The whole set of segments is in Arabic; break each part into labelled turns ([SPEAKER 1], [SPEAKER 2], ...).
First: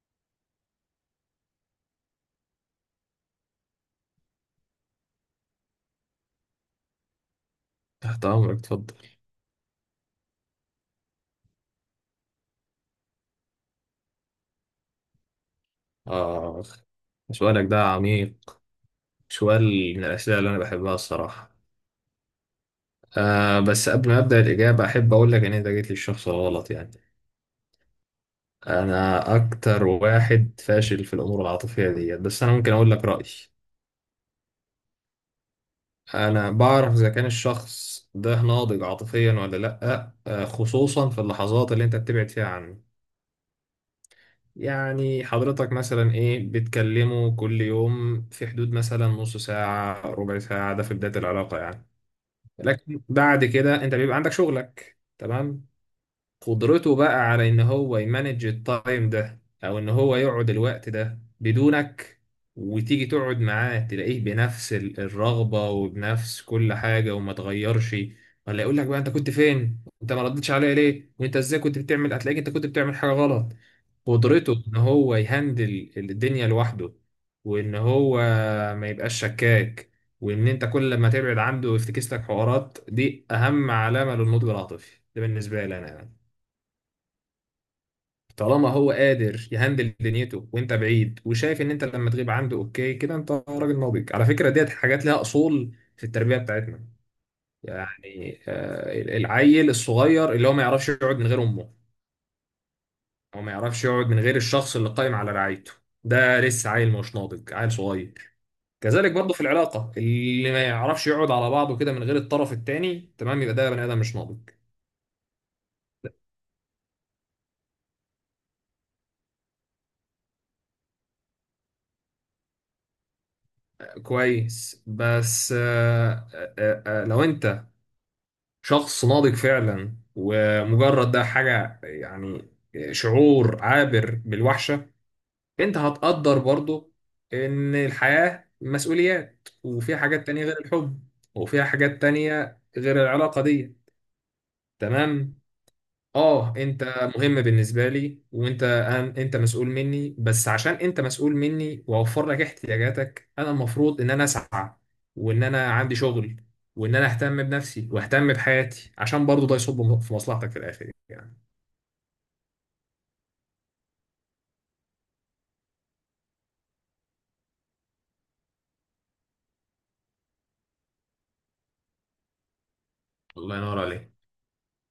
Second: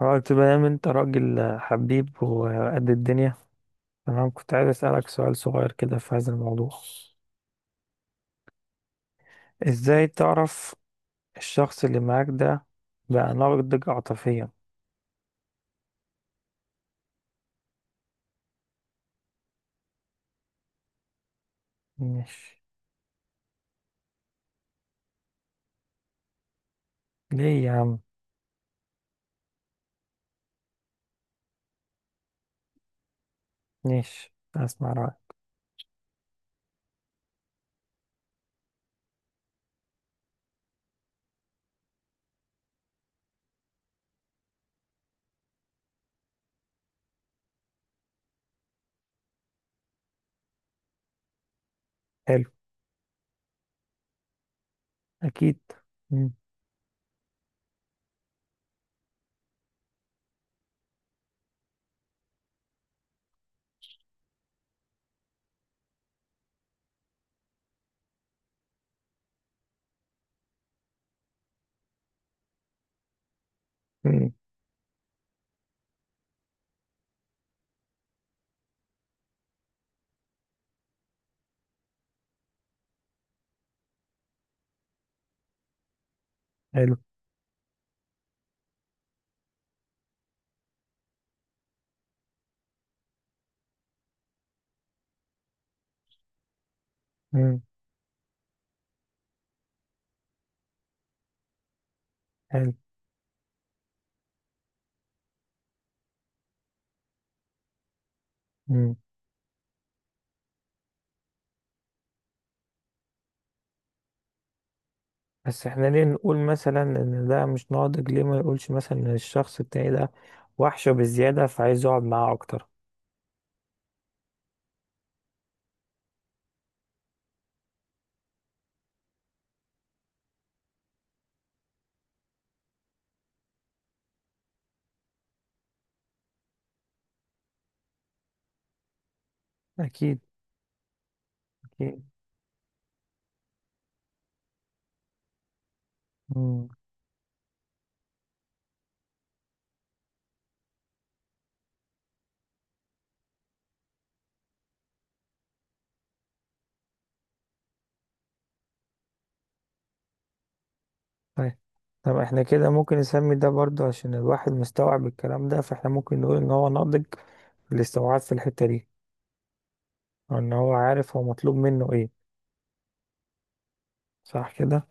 [SPEAKER 1] اه، تمام انت راجل حبيب وقد الدنيا. تمام، كنت عايز اسألك سؤال صغير كده في هذا الموضوع.
[SPEAKER 2] تحت أمرك، اتفضل.
[SPEAKER 1] ازاي تعرف الشخص اللي معاك ده بقى ناضج عاطفيا؟
[SPEAKER 2] آخ، سؤالك ده عميق. سؤال من الأسئلة اللي أنا بحبها الصراحة.
[SPEAKER 1] مش...
[SPEAKER 2] آه، بس قبل ما أبدأ الإجابة أحب أقول لك إن أنت جيت للشخص الغلط يعني.
[SPEAKER 1] ليه يا عم؟
[SPEAKER 2] أنا أكتر واحد فاشل في الأمور العاطفية ديت، بس أنا ممكن أقول لك رأيي.
[SPEAKER 1] مش، اسمع رأيك.
[SPEAKER 2] أنا بعرف إذا كان الشخص ده ناضج عاطفيا ولا لأ، خصوصا في اللحظات اللي أنت بتبعد فيها عنه. يعني حضرتك مثلا ايه، بتكلمه كل يوم في حدود مثلا نص ساعة ربع ساعة، ده في بداية العلاقة يعني.
[SPEAKER 1] حلو.
[SPEAKER 2] لكن بعد كده انت بيبقى عندك شغلك،
[SPEAKER 1] اكيد.
[SPEAKER 2] تمام.
[SPEAKER 1] مم.
[SPEAKER 2] قدرته بقى على ان هو يمانج التايم ده او ان هو يقعد الوقت ده بدونك، وتيجي تقعد معاه تلاقيه بنفس الرغبة وبنفس كل حاجة وما تغيرش، ولا يقول لك بقى انت كنت فين، انت ما ردتش عليا ليه، وانت ازاي كنت بتعمل، هتلاقيك انت كنت بتعمل حاجة غلط.
[SPEAKER 1] مم.
[SPEAKER 2] قدرته ان هو يهندل الدنيا لوحده وان هو ما يبقاش شكاك، وان انت كل ما تبعد عنده ويفتكس لك حوارات، دي اهم علامة للنضج العاطفي ده بالنسبة لي انا يعني.
[SPEAKER 1] حلو.
[SPEAKER 2] طالما هو قادر يهندل دنيته وانت بعيد وشايف ان انت لما تغيب عنده اوكي كده، انت راجل ناضج. على فكرة ديت حاجات لها اصول في التربية بتاعتنا،
[SPEAKER 1] مم.
[SPEAKER 2] يعني العيل الصغير اللي هو ما يعرفش يقعد من غير امه،
[SPEAKER 1] حلو.
[SPEAKER 2] هو ما يعرفش يقعد من غير الشخص اللي قائم على رعايته، ده لسه عيل مش ناضج، عيل صغير. كذلك برضه في العلاقة اللي ما يعرفش يقعد على بعضه كده من غير الطرف التاني، تمام، يبقى ده بني آدم مش ناضج.
[SPEAKER 1] بس احنا ليه نقول مثلا ان ده مش ناضج؟ ليه ما يقولش مثلا ان الشخص التاني ده وحشه بزيادة فعايز يقعد معاه اكتر؟
[SPEAKER 2] كويس. بس لو انت شخص ناضج فعلا ومجرد ده حاجة يعني شعور عابر بالوحشة، انت هتقدر برضه ان الحياة مسؤوليات وفيها
[SPEAKER 1] اكيد.
[SPEAKER 2] حاجات تانية غير الحب، وفيها حاجات
[SPEAKER 1] اكيد.
[SPEAKER 2] تانية غير العلاقة دي. تمام. اه
[SPEAKER 1] مم.
[SPEAKER 2] انت مهم بالنسبه لي، وانت انت مسؤول مني، بس عشان انت مسؤول مني واوفر لك احتياجاتك انا المفروض ان انا اسعى وان انا عندي شغل وان انا اهتم بنفسي واهتم بحياتي، عشان برضو ده يصب في مصلحتك في الاخر يعني.
[SPEAKER 1] طيب. طب احنا كده ممكن نسمي ده برضه، عشان الواحد مستوعب الكلام ده، فاحنا ممكن نقول ان هو ناضج في الاستوعاب في الحتة دي، او ان هو عارف هو مطلوب منه ايه.
[SPEAKER 2] الله ينور عليك.
[SPEAKER 1] صح كده؟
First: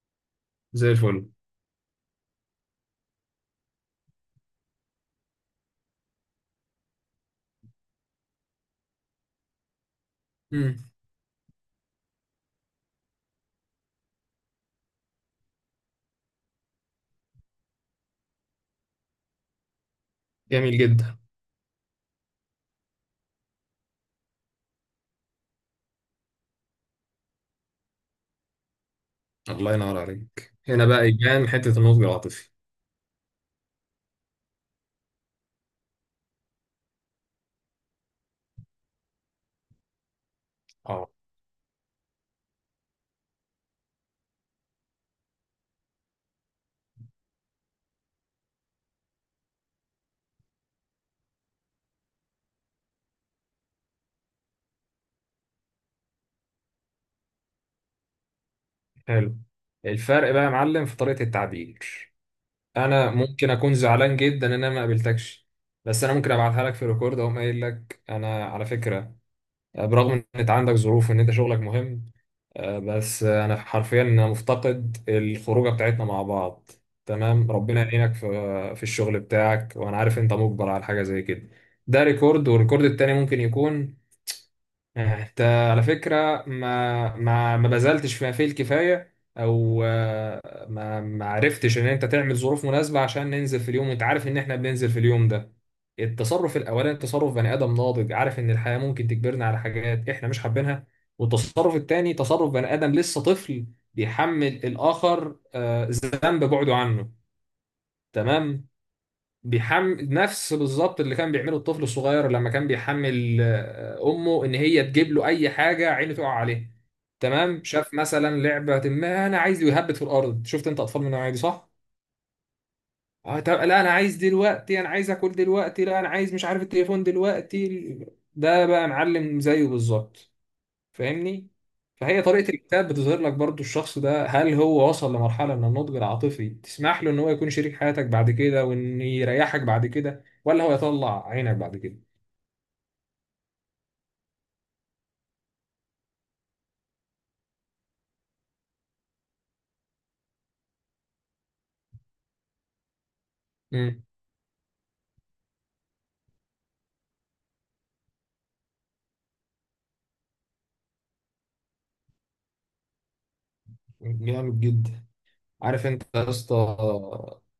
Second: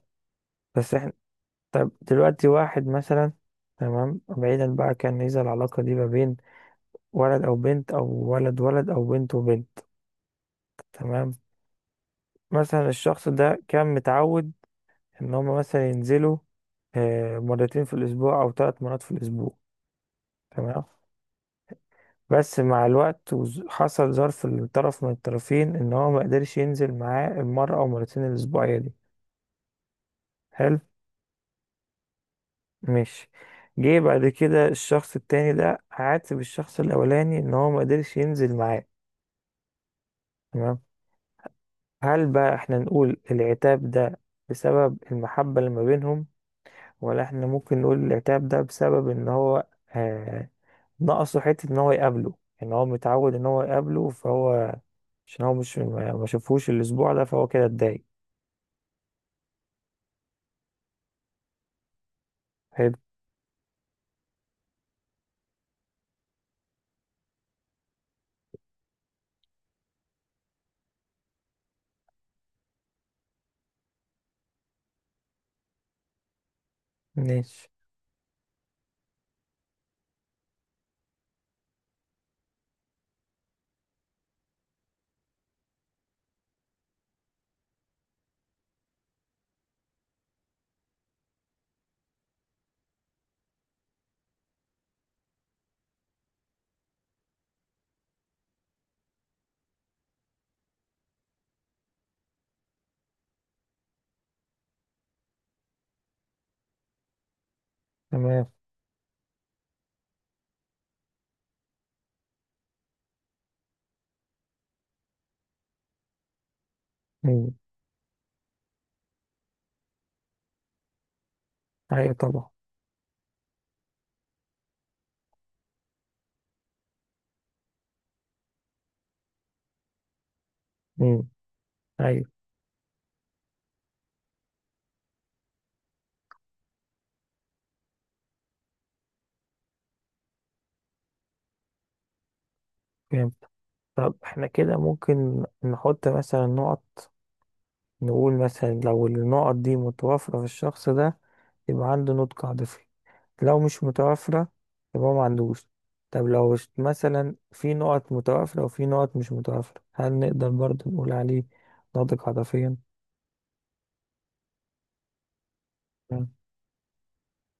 [SPEAKER 2] زي
[SPEAKER 1] بس احنا...
[SPEAKER 2] الفل.
[SPEAKER 1] طب دلوقتي واحد مثلا... تمام، بعيدا بقى، كان إذا العلاقة دي ما بين ولد أو بنت أو ولد ولد أو بنت وبنت.
[SPEAKER 2] امم.
[SPEAKER 1] تمام. مثلا الشخص ده كان متعود إن هما مثلا ينزلوا مرتين في الأسبوع أو 3 مرات في الأسبوع.
[SPEAKER 2] جميل
[SPEAKER 1] تمام.
[SPEAKER 2] جدا.
[SPEAKER 1] بس مع الوقت حصل ظرف لطرف من الطرفين إن هو ما قدرش ينزل معاه المرة أو مرتين الأسبوعية دي.
[SPEAKER 2] الله ينور عليك،
[SPEAKER 1] حلو.
[SPEAKER 2] هنا بقى يبان حته النضج العاطفي.
[SPEAKER 1] ماشي. جه بعد كده الشخص التاني ده عاتب الشخص الأولاني إن هو ما قدرش ينزل معاه. تمام،
[SPEAKER 2] اه،
[SPEAKER 1] هل بقى احنا نقول العتاب ده بسبب المحبة اللي ما بينهم، ولا احنا ممكن نقول العتاب ده بسبب ان هو آه ناقصه حتة ان هو يقابله، ان هو متعود ان هو يقابله، فهو عشان هو مش ما شافهوش الاسبوع ده فهو كده اتضايق.
[SPEAKER 2] حلو. الفرق بقى يا معلم في طريقه التعبير.
[SPEAKER 1] حلو.
[SPEAKER 2] انا ممكن اكون زعلان جدا ان انا ما قابلتكش، بس انا ممكن ابعتها لك في ريكورد، اقوم قايل لك: انا على فكره، برغم ان انت عندك ظروف وان انت شغلك مهم، آه، بس آه، انا حرفيا انا مفتقد الخروجه بتاعتنا مع بعض. تمام،
[SPEAKER 1] ماشي.
[SPEAKER 2] ربنا يعينك في في الشغل بتاعك وانا عارف انت مجبر على حاجه زي كده. ده ريكورد، والريكورد التاني ممكن يكون: انت على فكرة ما بذلتش فيه الكفاية، او ما عرفتش ان انت تعمل ظروف مناسبة عشان ننزل في اليوم وانت عارف ان احنا بننزل في اليوم ده. التصرف الاولاني تصرف بني ادم ناضج، عارف ان الحياة ممكن تجبرنا على حاجات احنا مش حابينها. والتصرف التاني تصرف بني ادم لسه طفل، بيحمل الاخر ذنب بعده عنه.
[SPEAKER 1] تمام.
[SPEAKER 2] تمام. بيحمل نفس بالظبط اللي كان بيعمله الطفل الصغير لما كان بيحمل امه ان هي تجيب له اي حاجه عينه تقع عليه.
[SPEAKER 1] مم.
[SPEAKER 2] تمام، شاف مثلا لعبه، ما انا عايز، يهبط في الارض. شفت انت اطفال من النوعيه دي؟ صح.
[SPEAKER 1] ايوه طبعا.
[SPEAKER 2] اه، طب لا انا عايز دلوقتي، انا عايز اكل دلوقتي، لا انا عايز مش عارف التليفون دلوقتي. ده بقى معلم زيه بالظبط.
[SPEAKER 1] مم.
[SPEAKER 2] فاهمني. فهي
[SPEAKER 1] ايوه.
[SPEAKER 2] طريقة الكتاب بتظهر لك برضو الشخص ده هل هو وصل لمرحلة من النضج العاطفي تسمح له ان هو يكون شريك حياتك بعد كده وان يريحك بعد كده، ولا هو يطلع عينك بعد كده.
[SPEAKER 1] فهمت. طب احنا كده ممكن نحط مثلا نقط، نقول مثلا لو النقط دي متوافرة في الشخص ده يبقى عنده نضج عاطفي، لو مش
[SPEAKER 2] امم.
[SPEAKER 1] متوافرة يبقى ما عندوش. طب لو مثلا في نقط متوافرة وفي نقط مش متوافرة، هل نقدر برضه نقول عليه ناضج عاطفيا؟
[SPEAKER 2] جامد جدا. عارف انت يا اسطى،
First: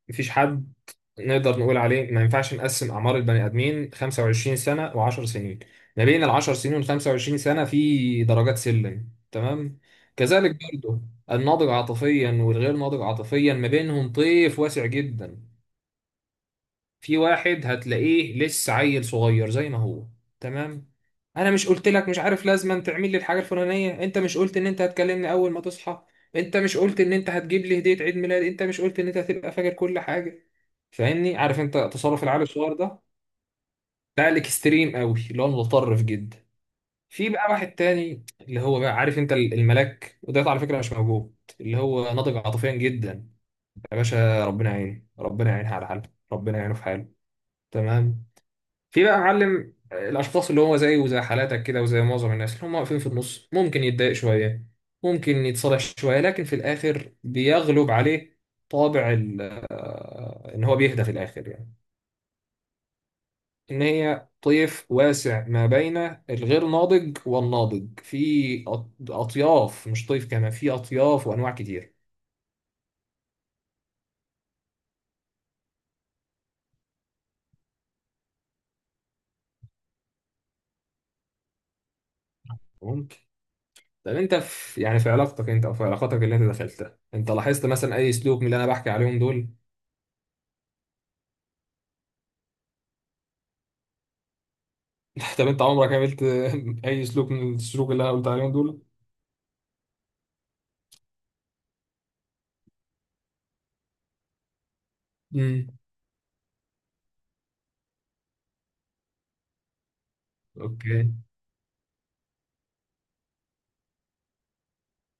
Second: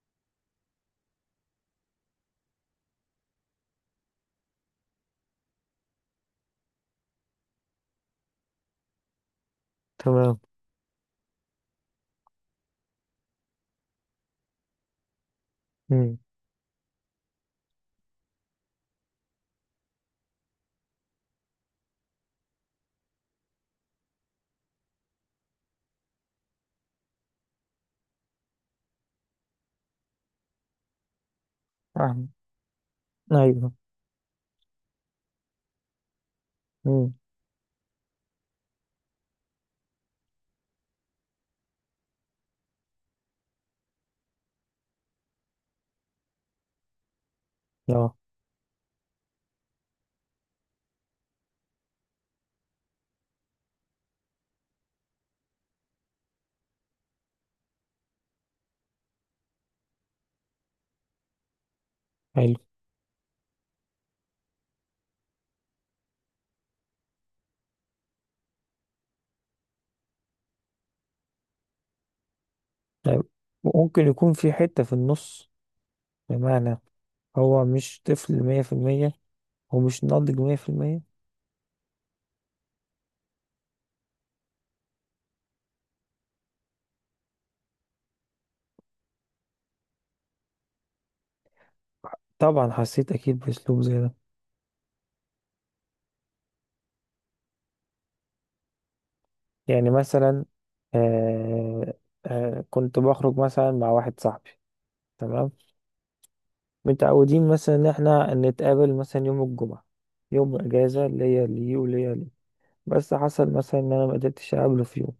[SPEAKER 2] مفيش حد نقدر نقول عليه. ما ينفعش نقسم اعمار البني ادمين 25 سنه و10 سنين، ما بين ال 10 سنين وال 25 سنه في درجات سلم، تمام.
[SPEAKER 1] تمام.
[SPEAKER 2] كذلك برضه الناضج عاطفيا والغير ناضج عاطفيا ما بينهم طيف واسع جدا.
[SPEAKER 1] امم.
[SPEAKER 2] في واحد هتلاقيه لسه عيل صغير زي ما هو، تمام. انا مش قلت لك مش عارف لازم تعمل لي الحاجه الفلانيه، انت مش قلت ان انت هتكلمني اول ما تصحى، انت مش قلت ان انت هتجيب لي هديه عيد ميلاد، انت مش قلت ان انت هتبقى فاكر كل حاجه. فاهمني، عارف انت تصرف
[SPEAKER 1] فاهم.
[SPEAKER 2] العيال الصغير ده.
[SPEAKER 1] ايوه.
[SPEAKER 2] ده الاكستريم قوي، اللي هو المتطرف جدا.
[SPEAKER 1] امم.
[SPEAKER 2] في بقى واحد تاني اللي هو بقى عارف انت الملاك، وده على فكره مش موجود، اللي هو ناضج عاطفيا جدا. يا باشا ربنا يعينه، ربنا يعينها على حاله، ربنا يعينه في حاله،
[SPEAKER 1] اه.
[SPEAKER 2] تمام. في بقى معلم الاشخاص اللي هو زيه وزي حالاتك كده وزي معظم الناس اللي هم واقفين في النص، ممكن يتضايق شويه، ممكن يتصالح شويه، لكن في الاخر بيغلب عليه طابع ان هو بيهدى في الاخر يعني.
[SPEAKER 1] حلو.
[SPEAKER 2] ان هي طيف واسع ما بين الغير ناضج والناضج، في اطياف، مش طيف، كمان في اطياف وانواع كتير.
[SPEAKER 1] طيب، ممكن يكون في حتة في النص، بمعنى هو مش طفل 100% ومش ناضج 100%.
[SPEAKER 2] ممكن. طب انت في يعني في علاقتك انت او في علاقاتك اللي انت دخلتها، انت لاحظت مثلا اي سلوك من اللي انا بحكي عليهم دول؟
[SPEAKER 1] طبعا حسيت أكيد بأسلوب زي ده.
[SPEAKER 2] طب انت عمرك عملت اي سلوك من السلوك اللي انا قلت عليهم دول؟
[SPEAKER 1] يعني مثلا آه كنت بخرج مثلا مع واحد صاحبي. تمام،
[SPEAKER 2] امم.
[SPEAKER 1] متعودين مثلا ان احنا نتقابل مثلا يوم الجمعة، يوم اجازة
[SPEAKER 2] اوكي.
[SPEAKER 1] ليا ليه وليا ليه. بس حصل مثلا ان انا ما قدرتش اقابله في يوم،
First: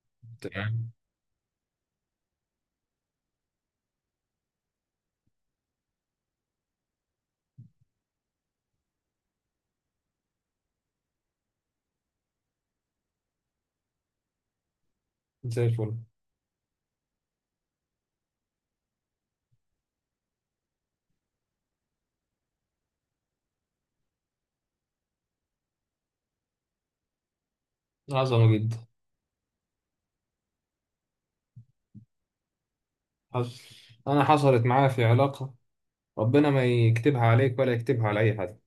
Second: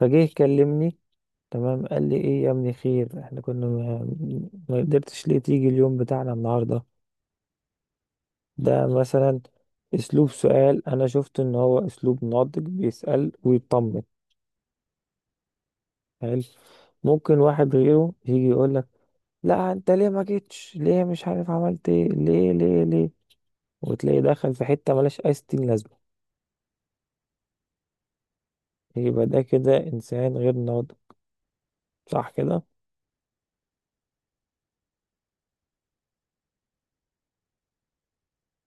[SPEAKER 1] فجه
[SPEAKER 2] تمام.
[SPEAKER 1] يكلمني. تمام، قال لي ايه يا ابني، خير، احنا كنا ما قدرتش ليه تيجي اليوم بتاعنا النهاردة؟ ده مثلا اسلوب سؤال، انا شفت ان هو اسلوب ناضج، بيسأل ويطمن.
[SPEAKER 2] زي الفل.
[SPEAKER 1] حلو. ممكن واحد غيره يجي يقول: لا انت ليه ما جيتش، ليه مش عارف عملت ايه، ليه ليه ليه، وتلاقي دخل في حتة ملهاش اي ستين لازمة.
[SPEAKER 2] عظمه جدا.
[SPEAKER 1] يبقى ده كده انسان غير ناضج، صح كده؟
[SPEAKER 2] حصل، انا حصلت معايا في علاقه، ربنا ما يكتبها عليك ولا يكتبها على اي حد.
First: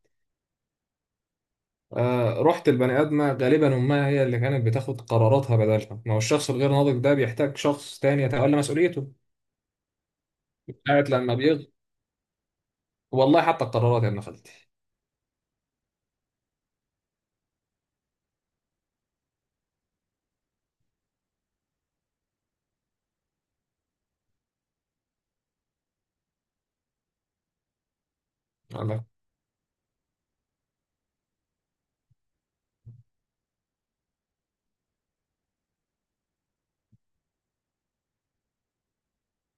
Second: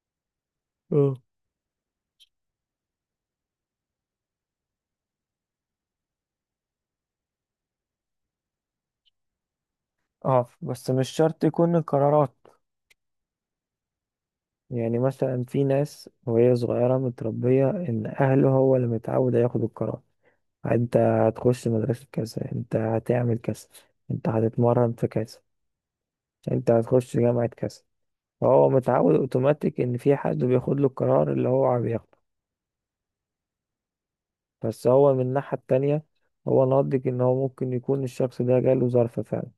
[SPEAKER 1] اه.
[SPEAKER 2] رحت البني ادمه غالبا امها هي اللي كانت بتاخد قراراتها بدلها، ما هو الشخص الغير ناضج ده بيحتاج شخص تاني يتولى مسؤوليته.
[SPEAKER 1] اه. بس
[SPEAKER 2] ساعة
[SPEAKER 1] مش
[SPEAKER 2] لما
[SPEAKER 1] شرط يكون القرارات.
[SPEAKER 2] والله حتى القرارات يا ابن خالتي.
[SPEAKER 1] يعني مثلا في ناس وهي صغيرة متربية ان اهله هو اللي متعود ياخد القرار: انت هتخش مدرسة كذا، انت هتعمل كذا، انت هتتمرن في كذا، انت هتخش جامعة كذا. فهو
[SPEAKER 2] عندك.
[SPEAKER 1] متعود اوتوماتيك ان في حد بياخد له القرار اللي هو بياخده. بس هو من الناحية التانية، هو نضج ان هو ممكن يكون الشخص ده جاله ظرف فعلا.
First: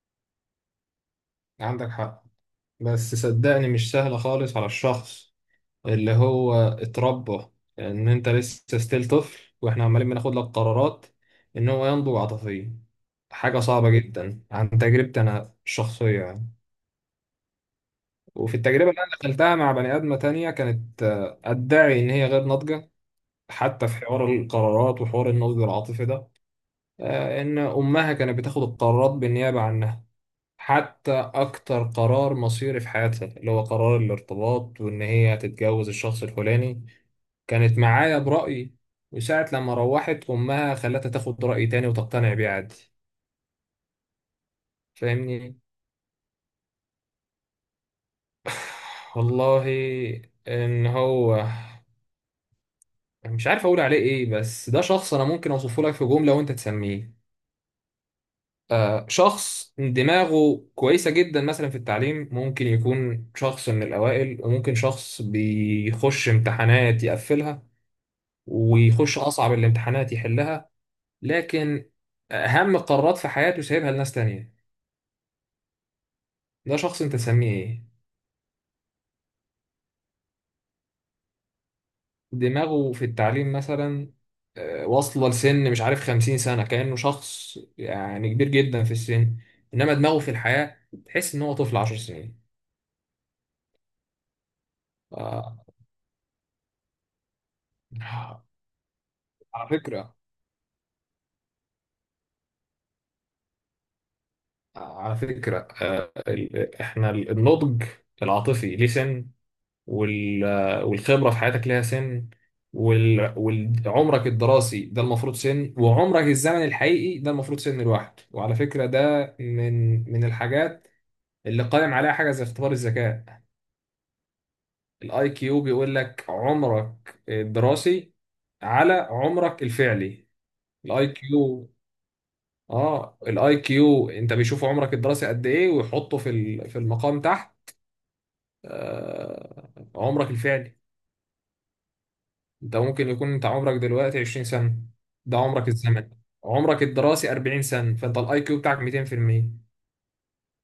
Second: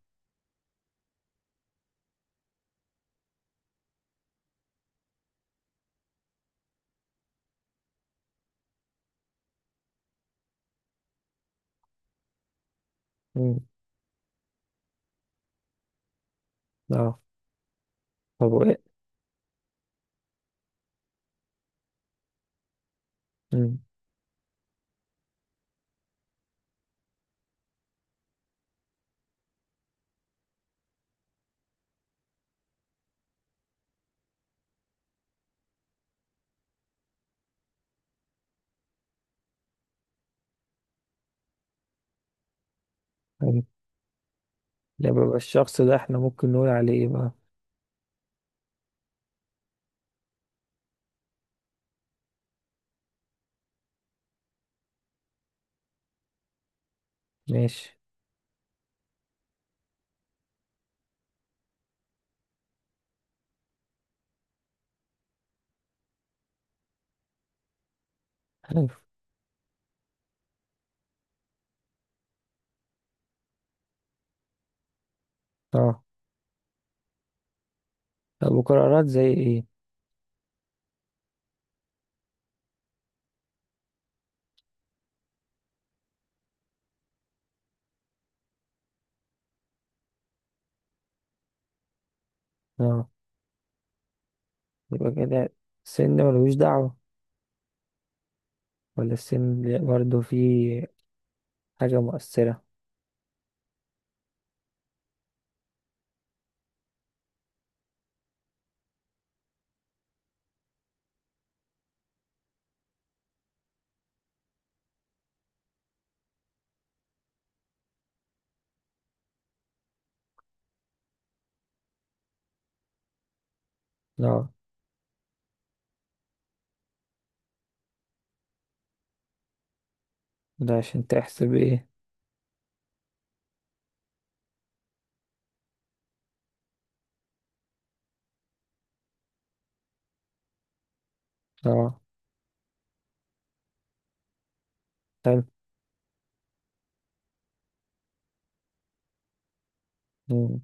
[SPEAKER 2] عندك حق، بس صدقني مش سهله خالص على الشخص اللي هو اتربى ان انت لسه ستيل طفل واحنا عمالين بناخد لك قرارات، ان هو ينضج عاطفيا.
[SPEAKER 1] مم.
[SPEAKER 2] حاجة صعبة جدا عن تجربتي انا الشخصية يعني.
[SPEAKER 1] اه. طب
[SPEAKER 2] وفي
[SPEAKER 1] وايه؟
[SPEAKER 2] التجربة اللي انا دخلتها مع بني ادمة تانية كانت ادعي ان هي غير ناضجة
[SPEAKER 1] مم.
[SPEAKER 2] حتى في حوار القرارات وحوار النضج العاطفي ده. ان امها كانت بتاخد القرارات بالنيابة عنها، حتى اكتر قرار مصيري في حياتها اللي هو قرار الارتباط وان هي هتتجوز الشخص الفلاني كانت معايا برأي، وساعة لما روحت أمها خلتها تاخد رأي تاني وتقتنع بيه عادي.
[SPEAKER 1] حلو. يبقى
[SPEAKER 2] فاهمني.
[SPEAKER 1] الشخص ده احنا ممكن نقول عليه ايه بقى؟
[SPEAKER 2] والله إن هو مش عارف أقول عليه إيه، بس ده شخص أنا ممكن أوصفه لك في جملة وأنت تسميه.
[SPEAKER 1] ماشي.
[SPEAKER 2] شخص دماغه كويسة جدا مثلا في التعليم، ممكن يكون شخص من الأوائل، وممكن شخص بيخش امتحانات يقفلها
[SPEAKER 1] حلو.
[SPEAKER 2] ويخش أصعب الامتحانات يحلها. لكن أهم قرارات في حياته سايبها لناس تانية.
[SPEAKER 1] اه.
[SPEAKER 2] ده شخص انت تسميه ايه؟
[SPEAKER 1] طب وقرارات زي ايه؟
[SPEAKER 2] دماغه في التعليم مثلا واصلة لسن مش عارف 50 سنة كأنه شخص يعني كبير جدا في السن. إنما دماغه في الحياة تحس إن هو طفل 10 سنين.
[SPEAKER 1] اه. يبقى كده
[SPEAKER 2] آه،
[SPEAKER 1] السن ملوش دعوة، ولا السن
[SPEAKER 2] على
[SPEAKER 1] ليه
[SPEAKER 2] فكرة.
[SPEAKER 1] برضه فيه حاجة مؤثرة؟
[SPEAKER 2] على فكرة إحنا النضج العاطفي ليه سن، وال- آه، والخبرة في حياتك ليها سن، وال- وعمرك الدراسي ده المفروض سن، وعمرك الزمن الحقيقي ده المفروض سن الواحد. وعلى فكرة ده من الحاجات اللي قائم عليها حاجه زي اختبار الذكاء.
[SPEAKER 1] اه.
[SPEAKER 2] الاي كيو بيقول لك عمرك الدراسي على عمرك الفعلي.
[SPEAKER 1] ده
[SPEAKER 2] الاي
[SPEAKER 1] عشان تحسب
[SPEAKER 2] كيو.
[SPEAKER 1] ايه؟
[SPEAKER 2] اه، الاي كيو انت بيشوف عمرك الدراسي قد ايه ويحطه في في المقام تحت عمرك الفعلي.
[SPEAKER 1] اه.
[SPEAKER 2] انت ممكن يكون انت عمرك دلوقتي 20 سنه، ده
[SPEAKER 1] حلو.
[SPEAKER 2] عمرك الزمني، عمرك الدراسي 40 سنه، فانت الاي كيو بتاعك 200%.
[SPEAKER 1] مم.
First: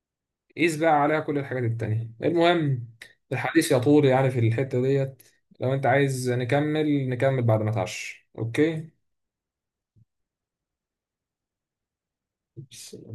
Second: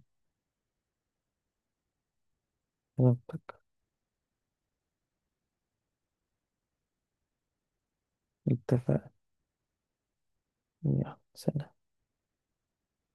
[SPEAKER 2] قيس بقى عليها كل الحاجات التانية. المهم،
[SPEAKER 1] منطق.
[SPEAKER 2] الحديث يطول يعني في الحتة ديت، لو انت عايز نكمل نكمل بعد ما تعش، اوكي.
[SPEAKER 1] اتفق. يلا، سلام.